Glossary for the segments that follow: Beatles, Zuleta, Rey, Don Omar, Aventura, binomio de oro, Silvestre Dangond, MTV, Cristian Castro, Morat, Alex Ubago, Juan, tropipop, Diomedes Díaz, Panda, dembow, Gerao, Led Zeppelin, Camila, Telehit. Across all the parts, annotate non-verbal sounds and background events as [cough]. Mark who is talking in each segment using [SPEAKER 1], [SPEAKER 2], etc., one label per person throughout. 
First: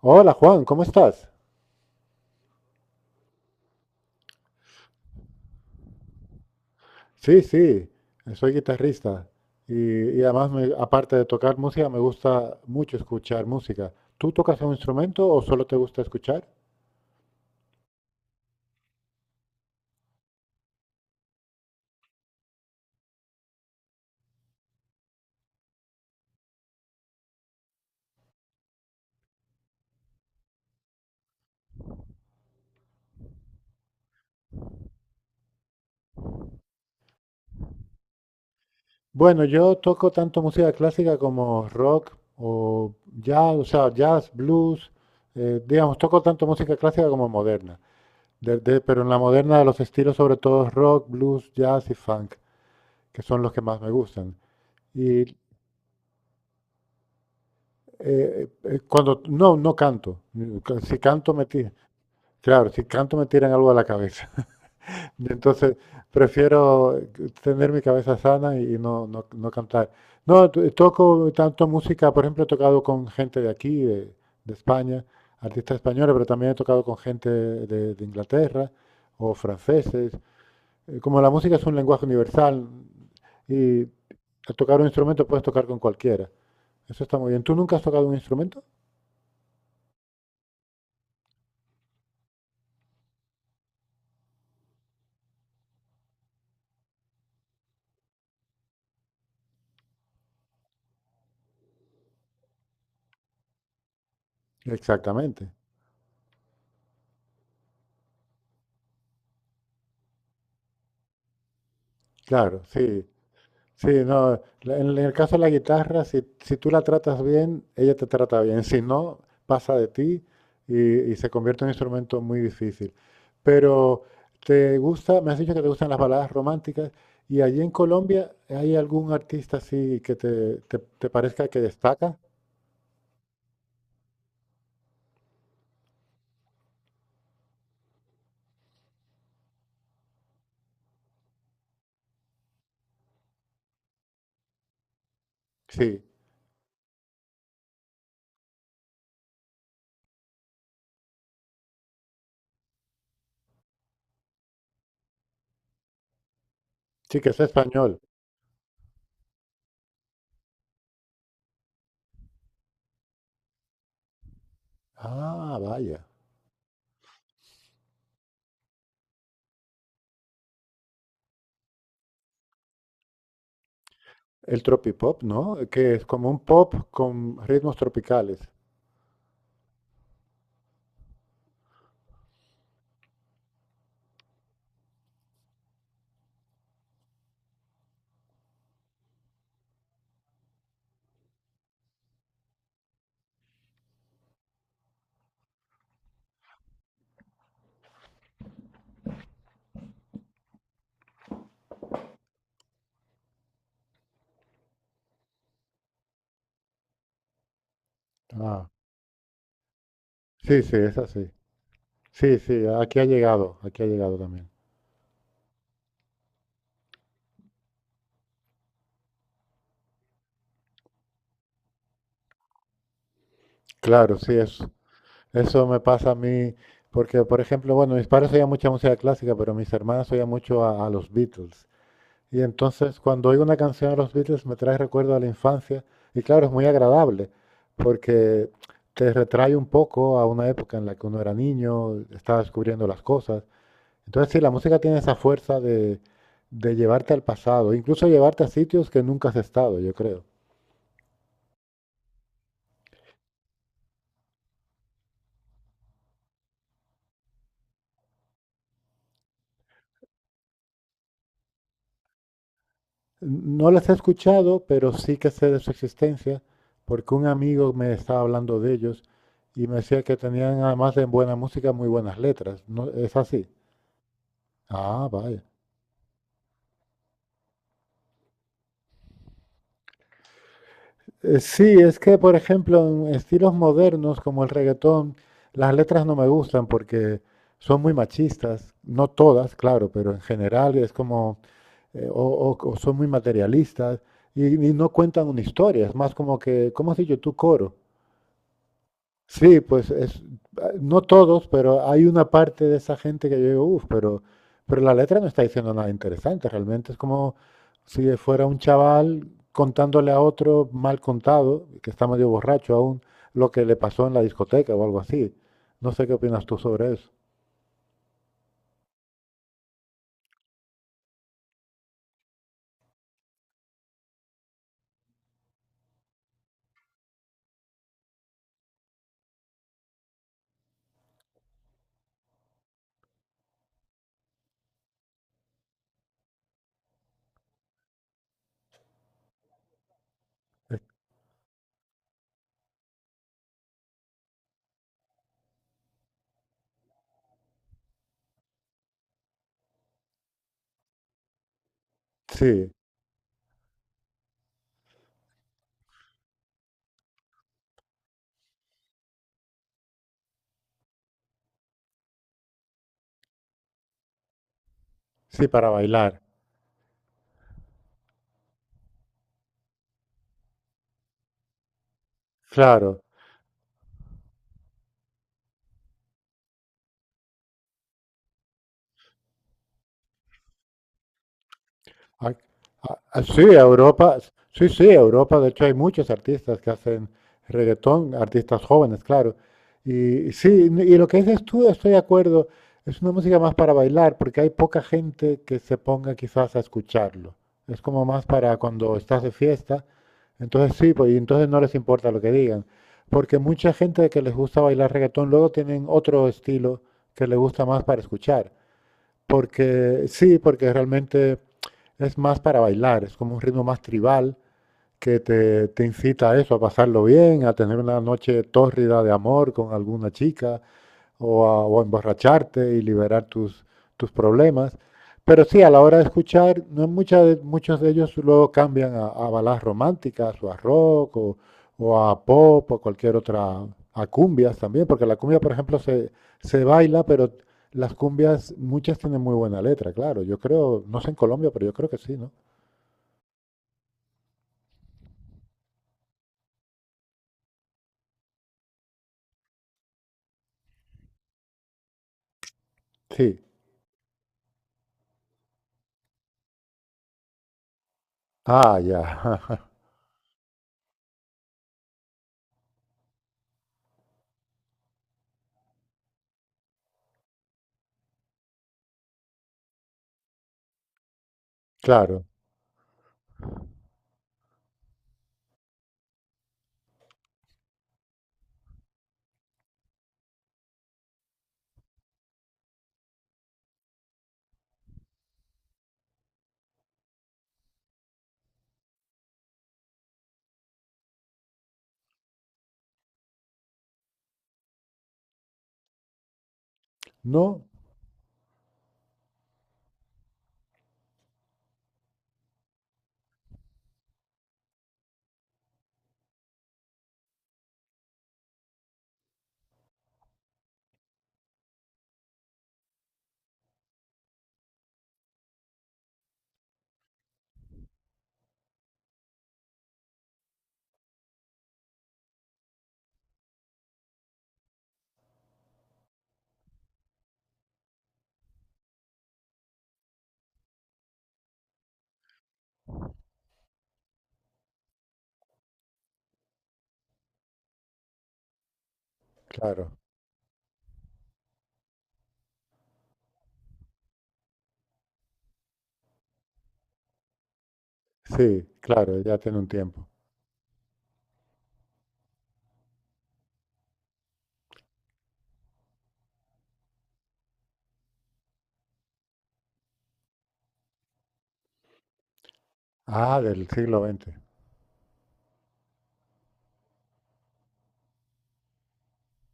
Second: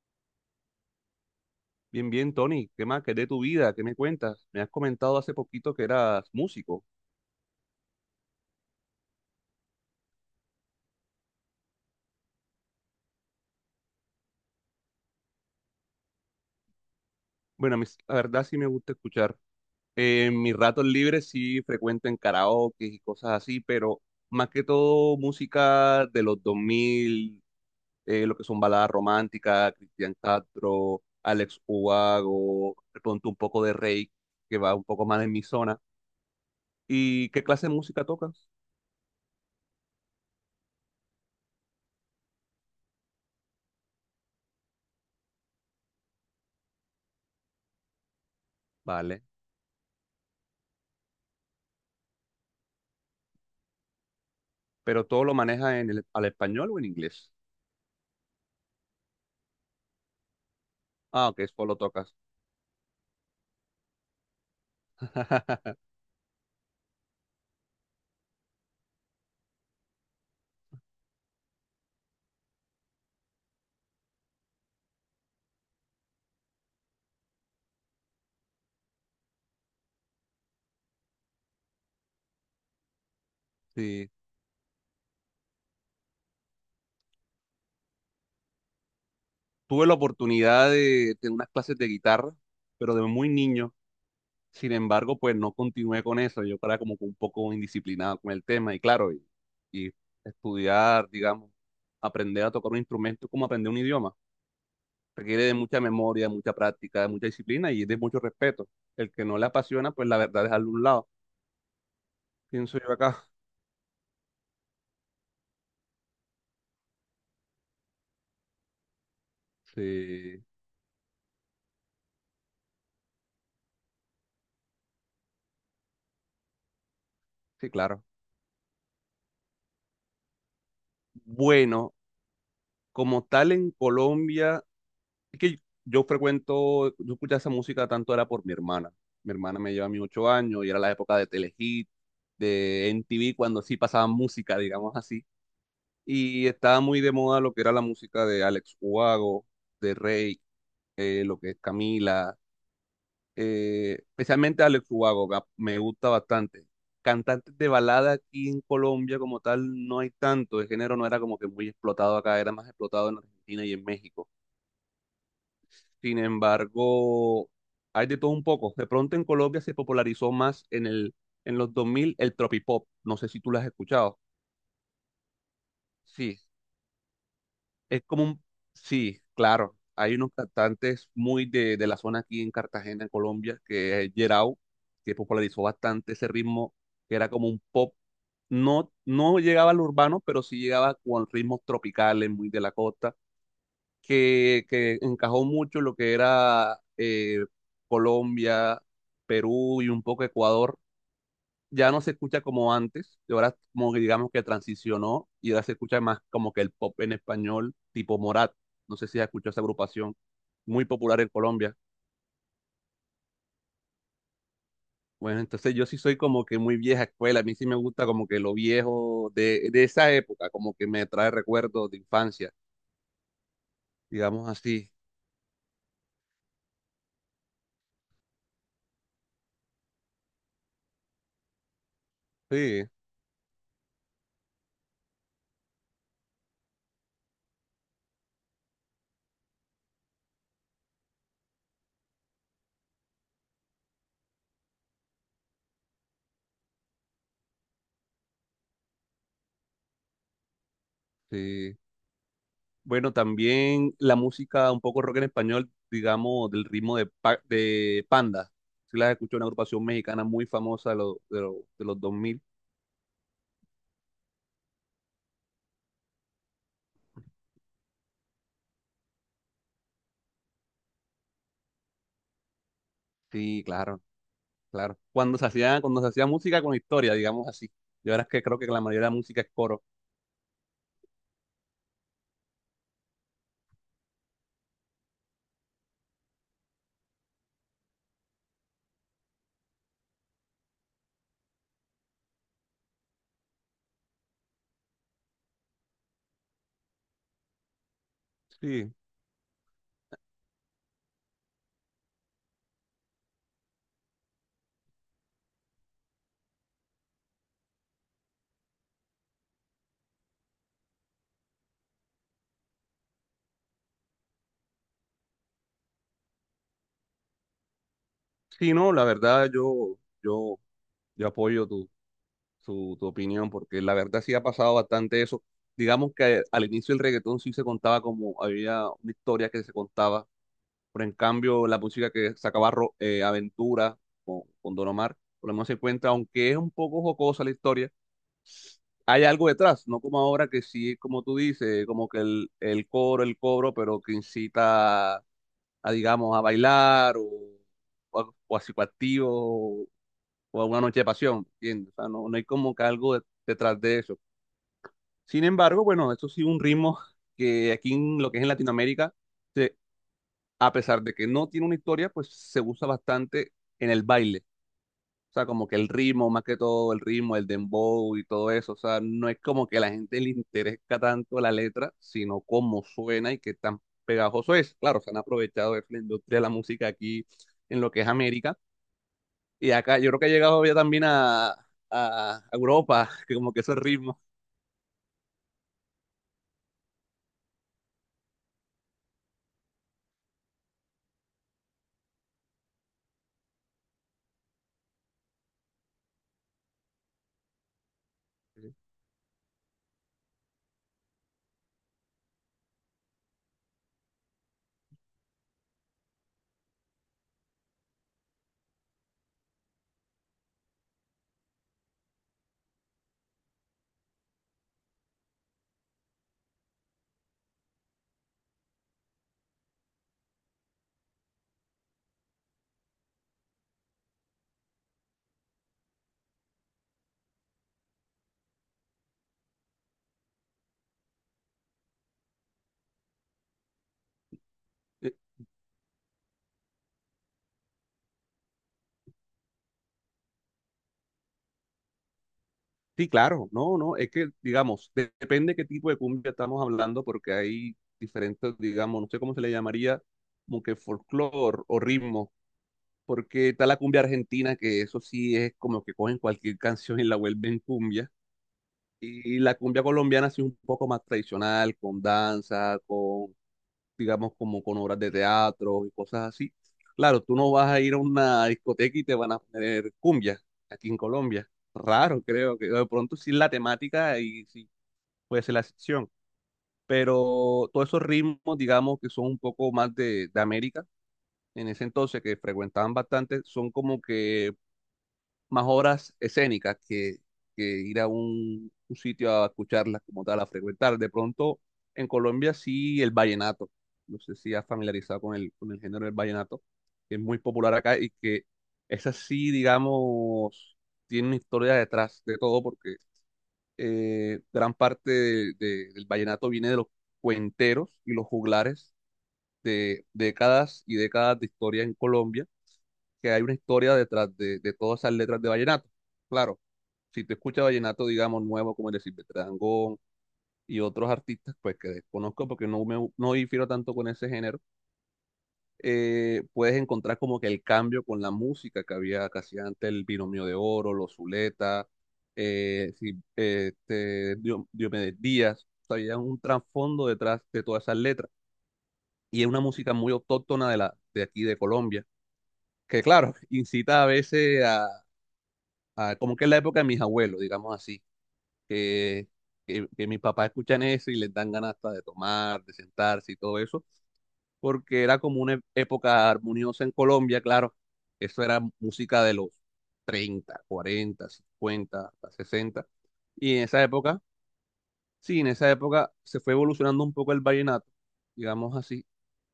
[SPEAKER 1] Hola Juan, ¿cómo estás?
[SPEAKER 2] Bien, bien, Tony. ¿Qué más? ¿Qué es de tu vida? ¿Qué me cuentas? Me has comentado hace poquito que eras músico.
[SPEAKER 1] Sí, sí, soy guitarrista y además, aparte de tocar música, me gusta mucho escuchar música. ¿Tú tocas un instrumento o solo te gusta escuchar?
[SPEAKER 2] Bueno, a mí, la verdad sí me gusta escuchar. En mis ratos libres sí frecuento en karaoke y cosas así, pero más que todo música de los 2000, lo que son baladas románticas, Cristian Castro, Alex Ubago, de pronto un poco de Rey, que va un poco más en mi zona. ¿Y qué clase de música tocas?
[SPEAKER 1] Bueno, yo toco tanto música clásica como rock o jazz, o sea, jazz, blues, digamos, toco tanto música clásica como moderna. Pero en la
[SPEAKER 2] Vale.
[SPEAKER 1] moderna los estilos sobre todo rock, blues, jazz y funk, que son los que más me gustan.
[SPEAKER 2] ¿Pero
[SPEAKER 1] Y
[SPEAKER 2] todo lo manejas al español o en inglés?
[SPEAKER 1] cuando no, no canto. Si
[SPEAKER 2] Ah,
[SPEAKER 1] canto
[SPEAKER 2] ok,
[SPEAKER 1] me tiran,
[SPEAKER 2] solo tocas.
[SPEAKER 1] claro, si canto me tiran algo a la cabeza. [laughs]
[SPEAKER 2] [laughs]
[SPEAKER 1] Entonces prefiero tener mi cabeza sana y no cantar. No, toco tanto música, por ejemplo, he tocado con gente de aquí, de España, artistas españoles, pero también he tocado con gente de Inglaterra o franceses. Como la música es un lenguaje universal y
[SPEAKER 2] Sí.
[SPEAKER 1] al tocar un instrumento puedes tocar con cualquiera. Eso está muy bien. ¿Tú nunca has tocado un instrumento?
[SPEAKER 2] Tuve la oportunidad de tener unas clases de guitarra, pero de muy niño. Sin embargo, pues no continué con eso. Yo era como que un poco indisciplinado con el tema y claro, y estudiar, digamos, aprender a tocar un instrumento es como aprender un idioma. Requiere
[SPEAKER 1] Exactamente.
[SPEAKER 2] de mucha memoria, de mucha práctica, de mucha disciplina y de mucho respeto. El que no le apasiona, pues la verdad es a un lado.
[SPEAKER 1] Claro,
[SPEAKER 2] Pienso yo
[SPEAKER 1] sí,
[SPEAKER 2] acá.
[SPEAKER 1] sí, no. En el caso de la guitarra, si, si tú la tratas bien, ella te trata bien. Si no, pasa de ti
[SPEAKER 2] Sí,
[SPEAKER 1] y se convierte en un instrumento muy difícil. Pero te gusta, me has dicho que te gustan las baladas románticas. ¿Y allí en
[SPEAKER 2] sí, claro.
[SPEAKER 1] Colombia hay algún artista así que te parezca que
[SPEAKER 2] Bueno,
[SPEAKER 1] destaca?
[SPEAKER 2] como tal en Colombia... Es que yo escuchaba esa música tanto era por mi hermana. Mi hermana me lleva a mí 8 años y era la época de Telehit, de MTV, cuando sí pasaban música, digamos así.
[SPEAKER 1] Sí,
[SPEAKER 2] Y estaba muy de moda lo que era la música de Alex Ubago, de Rey, lo que es Camila, especialmente Alex Ubago, me gusta bastante.
[SPEAKER 1] sí, que es
[SPEAKER 2] Cantantes de
[SPEAKER 1] español.
[SPEAKER 2] balada aquí en Colombia como tal no hay tanto, el género no era como que muy explotado acá, era más explotado en Argentina y en México.
[SPEAKER 1] Ah, vaya.
[SPEAKER 2] Sin embargo, hay de todo un poco. De pronto en Colombia se popularizó más en los 2000 el tropipop. ¿No sé si tú lo has escuchado?
[SPEAKER 1] El tropipop, ¿no? Que es como un
[SPEAKER 2] Sí,
[SPEAKER 1] pop con ritmos
[SPEAKER 2] es como
[SPEAKER 1] tropicales.
[SPEAKER 2] un... Sí, claro. Hay unos cantantes muy de la zona aquí en Cartagena, en Colombia, que es Gerao, que popularizó bastante ese ritmo, que era como un pop. No, no llegaba al urbano, pero sí llegaba con ritmos tropicales, muy de la costa, que encajó mucho lo que era Colombia, Perú y un poco Ecuador. Ya no se escucha como antes, y ahora como que digamos que transicionó y ahora se escucha más como que el pop en español tipo Morat.
[SPEAKER 1] Ah,
[SPEAKER 2] No sé si has escuchado esa agrupación,
[SPEAKER 1] sí, sí,
[SPEAKER 2] muy
[SPEAKER 1] es
[SPEAKER 2] popular en
[SPEAKER 1] así.
[SPEAKER 2] Colombia.
[SPEAKER 1] Sí, sí, aquí ha llegado también.
[SPEAKER 2] Bueno, entonces yo sí soy como que muy vieja escuela, a mí sí me gusta como que lo viejo de esa época, como que me trae recuerdos de infancia,
[SPEAKER 1] Claro, sí,
[SPEAKER 2] digamos
[SPEAKER 1] es,
[SPEAKER 2] así.
[SPEAKER 1] eso me pasa a mí, porque por ejemplo, bueno, mis padres oían mucha música clásica, pero mis hermanas oían mucho a los Beatles. Y
[SPEAKER 2] Sí,
[SPEAKER 1] entonces cuando oigo una canción de los Beatles me trae recuerdo a la infancia y claro, es muy agradable, porque te retrae un poco a una época en la que uno era niño, estaba descubriendo las cosas. Entonces sí, la música tiene esa fuerza de llevarte al pasado, incluso llevarte a sitios que nunca has estado, yo creo.
[SPEAKER 2] sí. Bueno, también la música un poco rock en español, digamos, del ritmo de Panda. ¿Si las escucho, una agrupación mexicana muy famosa los de los 2000?
[SPEAKER 1] No las he escuchado, pero sí que sé de su existencia, porque un amigo me estaba hablando de ellos y me decía que tenían, además de buena música, muy buenas letras. ¿No, ¿es así?
[SPEAKER 2] Sí, claro, claro.
[SPEAKER 1] Ah,
[SPEAKER 2] Cuando
[SPEAKER 1] vaya.
[SPEAKER 2] se hacía, cuando se hacía música con historia, digamos así. Y ahora es que creo que la mayoría de la música es coro.
[SPEAKER 1] Sí, es que, por ejemplo, en estilos modernos como el reggaetón, las letras no me gustan porque son muy machistas, no todas, claro, pero en general es como, eh, o, o son muy materialistas y no cuentan una historia, es más como que, ¿cómo has dicho tú, coro?
[SPEAKER 2] Sí,
[SPEAKER 1] Sí, pues es, ah, no todos, pero hay una parte de esa gente que yo digo, uff, pero la letra no está diciendo nada interesante, realmente es como si fuera un chaval contándole a otro mal contado, que está medio borracho aún, lo que le pasó en la discoteca o algo así. No sé qué opinas tú sobre eso.
[SPEAKER 2] sí, no, la verdad yo, yo apoyo tu opinión porque la verdad sí ha pasado bastante eso. Digamos que al inicio el reggaetón sí se contaba como había una historia que se contaba. Pero en cambio, la música que sacaba Aventura con Don Omar, por lo menos se encuentra, aunque es un poco jocosa la historia, hay algo detrás, no como ahora que
[SPEAKER 1] Eh,
[SPEAKER 2] sí, como tú dices, como que el coro, el cobro, pero que incita a, digamos, a bailar o a psicoactivo o a una noche de pasión, ¿entiendes? O sea, no, no hay
[SPEAKER 1] Sí,
[SPEAKER 2] como que algo detrás de eso. Sin embargo, bueno, eso sí un ritmo que aquí en lo que es en Latinoamérica, se- a pesar de que no tiene una historia, pues se usa bastante en el baile. O sea,
[SPEAKER 1] sí,
[SPEAKER 2] como
[SPEAKER 1] para
[SPEAKER 2] que el
[SPEAKER 1] bailar,
[SPEAKER 2] ritmo, más que todo el ritmo, el dembow y todo eso. O sea, no es como que a la gente le interesa tanto la letra, sino cómo
[SPEAKER 1] claro.
[SPEAKER 2] suena y qué tan pegajoso es. Claro, se han aprovechado de la industria de la música aquí en lo que es América. Y acá yo creo que ha llegado ya también a,
[SPEAKER 1] Ah,
[SPEAKER 2] a Europa, [laughs] que
[SPEAKER 1] sí,
[SPEAKER 2] como que esos ritmos.
[SPEAKER 1] Europa, sí, sí, Europa, de hecho hay muchos artistas que hacen reggaetón, artistas jóvenes, claro. Y sí, y lo que dices tú, estoy de acuerdo, es una música más para bailar, porque hay poca gente que se ponga quizás a escucharlo. Es como más para cuando estás de fiesta, entonces sí, pues y entonces no les importa lo que digan, porque mucha gente que les gusta bailar reggaetón luego tienen otro estilo que les gusta más para escuchar. Porque sí, porque realmente es más para bailar, es como un ritmo más tribal que te incita a eso, a pasarlo bien, a tener una noche tórrida de amor con alguna chica o a emborracharte y liberar tus, tus problemas. Pero sí, a la hora de escuchar, no muchas muchos de ellos luego cambian a baladas románticas o a rock o a pop o cualquier otra, a cumbias también, porque la cumbia, por ejemplo, se baila, pero las cumbias, muchas tienen muy buena letra, claro. Yo creo, no sé en Colombia, pero yo creo que sí, ¿no?
[SPEAKER 2] Sí, claro, no, no, es que, digamos, depende qué tipo de cumbia estamos hablando, porque hay diferentes, digamos, no sé cómo se le llamaría, como que folclore o ritmo,
[SPEAKER 1] Sí.
[SPEAKER 2] porque está la cumbia argentina, que eso sí es como que cogen cualquier [laughs] canción y la vuelven cumbia,
[SPEAKER 1] Ah, ya.
[SPEAKER 2] y la
[SPEAKER 1] [laughs]
[SPEAKER 2] cumbia colombiana sí es un poco más tradicional, con danza, con, digamos, como con obras de teatro y cosas así. Claro, tú no vas a ir a una discoteca y te van a poner cumbia aquí en Colombia. Raro,
[SPEAKER 1] Claro.
[SPEAKER 2] creo que de pronto sí es la temática y sí puede ser la excepción. Pero todos esos ritmos, digamos, que son un poco más de América, en ese entonces que frecuentaban bastante, son como que más obras escénicas que ir a un sitio a escucharlas como tal, a frecuentar. De pronto, en Colombia sí el vallenato. No sé si has familiarizado con el género del vallenato, que es muy
[SPEAKER 1] No,
[SPEAKER 2] popular acá y que esa sí, digamos, tiene una historia detrás de todo porque gran parte del vallenato viene de los cuenteros y los juglares de décadas y décadas de historia en Colombia, que hay una historia detrás de todas esas letras de vallenato. Claro, si tú escuchas vallenato, digamos, nuevo como el de Silvestre Dangond y otros artistas, pues que desconozco porque no difiero tanto con ese género, puedes encontrar como que el cambio con la música que había casi antes, el binomio de oro, los Zuleta, este, Diomedes Díaz, o sea, había un trasfondo detrás de todas esas letras. Y es una
[SPEAKER 1] claro.
[SPEAKER 2] música muy autóctona de aquí, de Colombia, que claro, [laughs] incita a veces a, como que es la época de mis abuelos, digamos así,
[SPEAKER 1] Sí, claro,
[SPEAKER 2] que,
[SPEAKER 1] ya tiene un
[SPEAKER 2] que
[SPEAKER 1] tiempo.
[SPEAKER 2] mis papás escuchan eso y les dan ganas hasta de tomar, de sentarse y todo eso, porque era como una época armoniosa en Colombia, claro, eso era música de los 30 40 50 hasta 60,
[SPEAKER 1] Ah,
[SPEAKER 2] y en
[SPEAKER 1] del
[SPEAKER 2] esa
[SPEAKER 1] siglo
[SPEAKER 2] época,
[SPEAKER 1] XX.
[SPEAKER 2] sí, en esa época se fue evolucionando un poco el vallenato, digamos así,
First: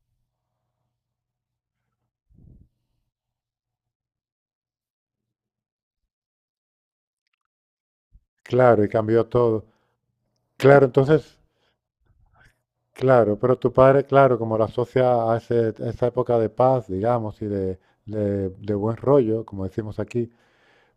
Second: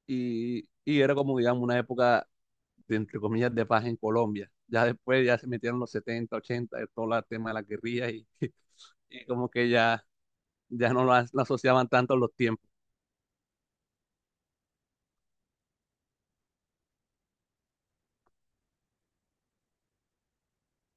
[SPEAKER 2] y era como, digamos, una época de, entre comillas, de paz en Colombia. Ya después ya se metieron los 70 80 de todo el tema de las guerrillas y, [laughs]
[SPEAKER 1] Claro, y
[SPEAKER 2] y
[SPEAKER 1] cambió
[SPEAKER 2] como
[SPEAKER 1] todo.
[SPEAKER 2] que ya
[SPEAKER 1] Claro,
[SPEAKER 2] ya no lo, as-
[SPEAKER 1] entonces,
[SPEAKER 2] lo asociaban tanto a los tiempos.
[SPEAKER 1] claro, pero tu padre, claro, como lo asocia a, a esa época de paz, digamos, y de, de buen rollo, como decimos aquí,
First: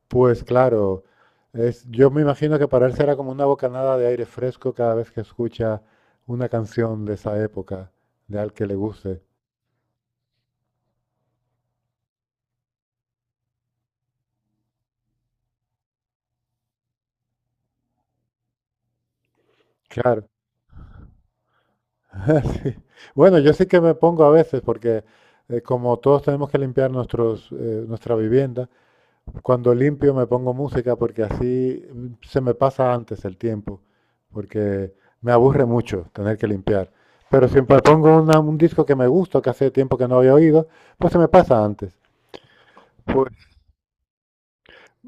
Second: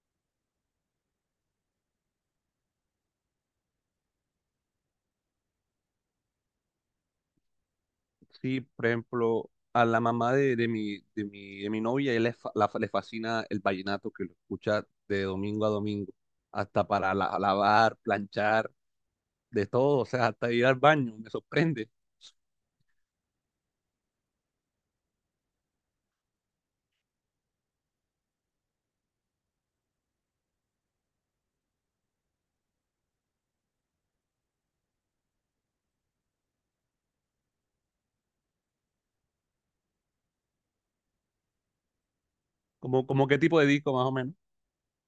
[SPEAKER 1] pues claro, es, yo me imagino que para él será como una bocanada de aire fresco cada vez que escucha una canción de esa época, de al
[SPEAKER 2] Sí,
[SPEAKER 1] que le
[SPEAKER 2] por
[SPEAKER 1] guste.
[SPEAKER 2] ejemplo, a la mamá de mi novia, él le, fa- la- le fascina el vallenato que lo escucha de domingo a domingo, hasta para lavar, planchar, de todo, o
[SPEAKER 1] Claro.
[SPEAKER 2] sea, hasta ir al baño, me sorprende.
[SPEAKER 1] [laughs] Sí. Bueno, yo sí que me pongo a veces, porque como todos tenemos que limpiar nuestros, nuestra vivienda. Cuando limpio me pongo música porque así se me pasa antes el tiempo, porque me aburre mucho tener que limpiar. Pero si me pongo un disco que me gusta, que hace tiempo que no había oído, pues se me pasa antes.
[SPEAKER 2] Como
[SPEAKER 1] Pues,
[SPEAKER 2] qué tipo de disco más o menos?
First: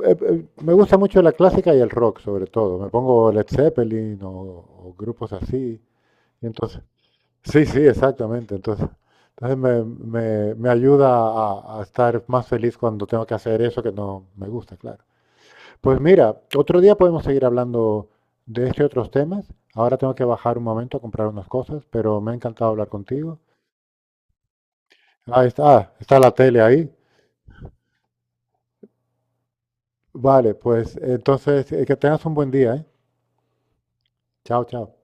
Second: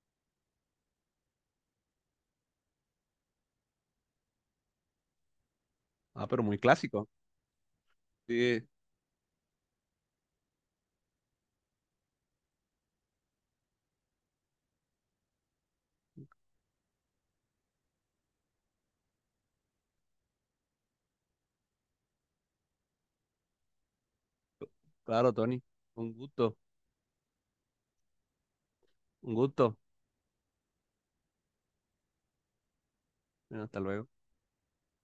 [SPEAKER 1] me gusta mucho la clásica y el rock, sobre todo. Me pongo Led Zeppelin o grupos así.
[SPEAKER 2] Ah, pero
[SPEAKER 1] Y
[SPEAKER 2] muy
[SPEAKER 1] entonces,
[SPEAKER 2] clásico.
[SPEAKER 1] sí, sí, exactamente.
[SPEAKER 2] Sí,
[SPEAKER 1] Entonces, entonces me, me ayuda a estar más feliz cuando tengo que hacer eso que no me gusta, claro. Pues mira, otro día podemos seguir hablando de este y otros temas. Ahora tengo que bajar un momento a comprar unas cosas, pero me ha encantado hablar contigo.
[SPEAKER 2] claro, Tony.
[SPEAKER 1] Ah,
[SPEAKER 2] Un
[SPEAKER 1] está la
[SPEAKER 2] gusto,
[SPEAKER 1] tele ahí.
[SPEAKER 2] un gusto.
[SPEAKER 1] Vale, pues entonces que tengas un buen día, ¿eh?
[SPEAKER 2] Bueno, hasta luego.
[SPEAKER 1] Chao, chao.